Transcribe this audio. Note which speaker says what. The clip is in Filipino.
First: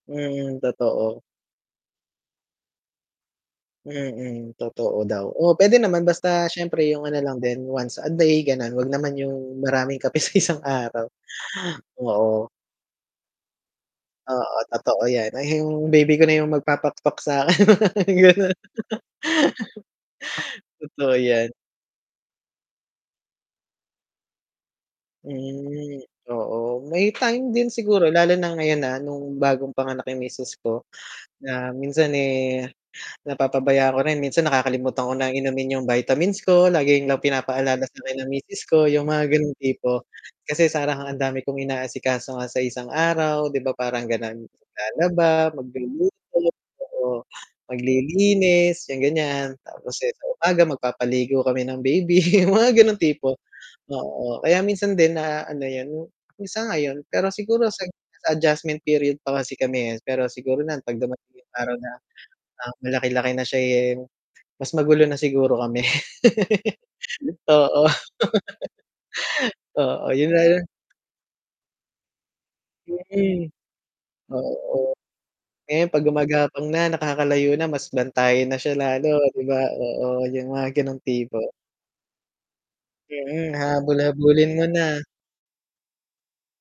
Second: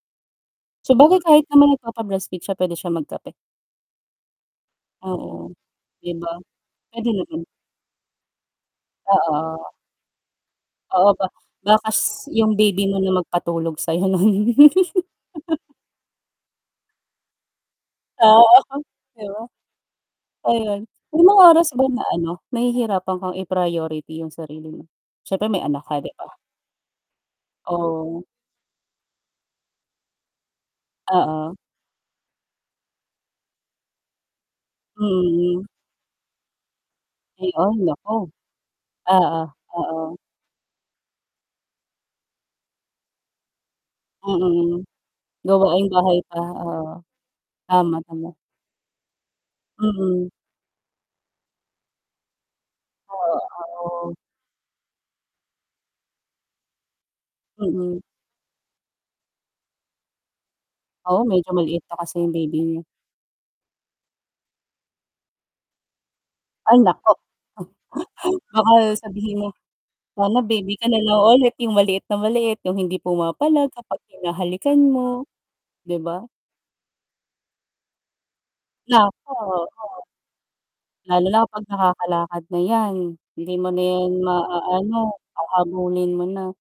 Speaker 1: Mm,
Speaker 2: Sabagay
Speaker 1: totoo.
Speaker 2: kahit naman nagpapa breastfeed siya puwede siya magkape.
Speaker 1: Mm, totoo daw,
Speaker 2: Oo,
Speaker 1: oo, puwede naman
Speaker 2: 'di ba,
Speaker 1: basta siyempre 'yung
Speaker 2: puwede
Speaker 1: ano lang
Speaker 2: naman.
Speaker 1: din once a day, gano'n, huwag naman 'yung
Speaker 2: Oo.
Speaker 1: maraming kape sa isang araw,
Speaker 2: Oo ba ba kas
Speaker 1: oo.
Speaker 2: 'yung baby mo na magpatulog sa'yo nun.
Speaker 1: Oo, totoo 'yan. Ay 'yung baby ko na 'yung magpapakpak sa'kin.
Speaker 2: Ah.
Speaker 1: Gano'n.
Speaker 2: 'Di ba, ayun.
Speaker 1: Totoo
Speaker 2: May mga
Speaker 1: 'yan.
Speaker 2: oras ba na ano, nahihirapan kang i-priority 'yung sarili mo? Siyempre may anak ka
Speaker 1: Hmm,
Speaker 2: 'di ba?
Speaker 1: oo may time din siguro
Speaker 2: Oh.
Speaker 1: lalo na ngayon na nung bagong panganak 'yung misis ko
Speaker 2: Oo.
Speaker 1: na minsan, eh, napapabayaan ko rin, minsan nakakalimutan ko ng
Speaker 2: Mm.
Speaker 1: inumin 'yung vitamins ko, laging lang
Speaker 2: Ayon,
Speaker 1: pinapaalala sa
Speaker 2: naku.
Speaker 1: akin ng misis ko, 'yung mga
Speaker 2: Oo,
Speaker 1: gano'ng
Speaker 2: oo.
Speaker 1: tipo. Kasi parang ang dami kong inaasikaso nga sa isang araw 'di ba parang gano'n.
Speaker 2: Mm.
Speaker 1: Maglalaba,
Speaker 2: Gawaing bahay
Speaker 1: magluluto,
Speaker 2: pa, oo.
Speaker 1: oo
Speaker 2: Tama, tama.
Speaker 1: maglilinis, 'yung ganiyan. Tapos, eh, sa
Speaker 2: Mm.
Speaker 1: umaga magpapaligo kami ng baby 'yung mga gano'ng
Speaker 2: Oh,
Speaker 1: tipo.
Speaker 2: oo.
Speaker 1: Oo, kaya minsan din na ano 'yun ngayon pero siguro sa
Speaker 2: Mm.
Speaker 1: adjustment period pa kasi kami, eh, pero siguro na 'pag
Speaker 2: Oo,
Speaker 1: dumating
Speaker 2: medyo
Speaker 1: 'yung araw
Speaker 2: maliit
Speaker 1: na,
Speaker 2: pa kasi 'yung baby
Speaker 1: ah,
Speaker 2: niyo.
Speaker 1: malaki-laki na siya, eh, mas magulo na siguro kami.
Speaker 2: Ay naku.
Speaker 1: Oo.
Speaker 2: Baka sabihin mo,
Speaker 1: Oo, 'yun
Speaker 2: sana
Speaker 1: na 'yun.
Speaker 2: baby ka na lang ulit, 'yung maliit na maliit, 'yung hindi
Speaker 1: Mm.
Speaker 2: pumapalag kapag hinahalikan
Speaker 1: Oo.
Speaker 2: mo,
Speaker 1: Ngayon,
Speaker 2: 'di
Speaker 1: 'pag
Speaker 2: ba?
Speaker 1: gumagapang na, nakakalayo na, mas bantayan na siya lalo
Speaker 2: Naku,
Speaker 1: 'di ba,
Speaker 2: oh.
Speaker 1: oo 'yung mga gano'ng
Speaker 2: Lalo
Speaker 1: tipo.
Speaker 2: na kapag nakakalakad na 'yan,
Speaker 1: Mm,
Speaker 2: hindi mo na
Speaker 1: hahabol
Speaker 2: 'yan
Speaker 1: habulin mo na.
Speaker 2: maaano, hahabulin mo na.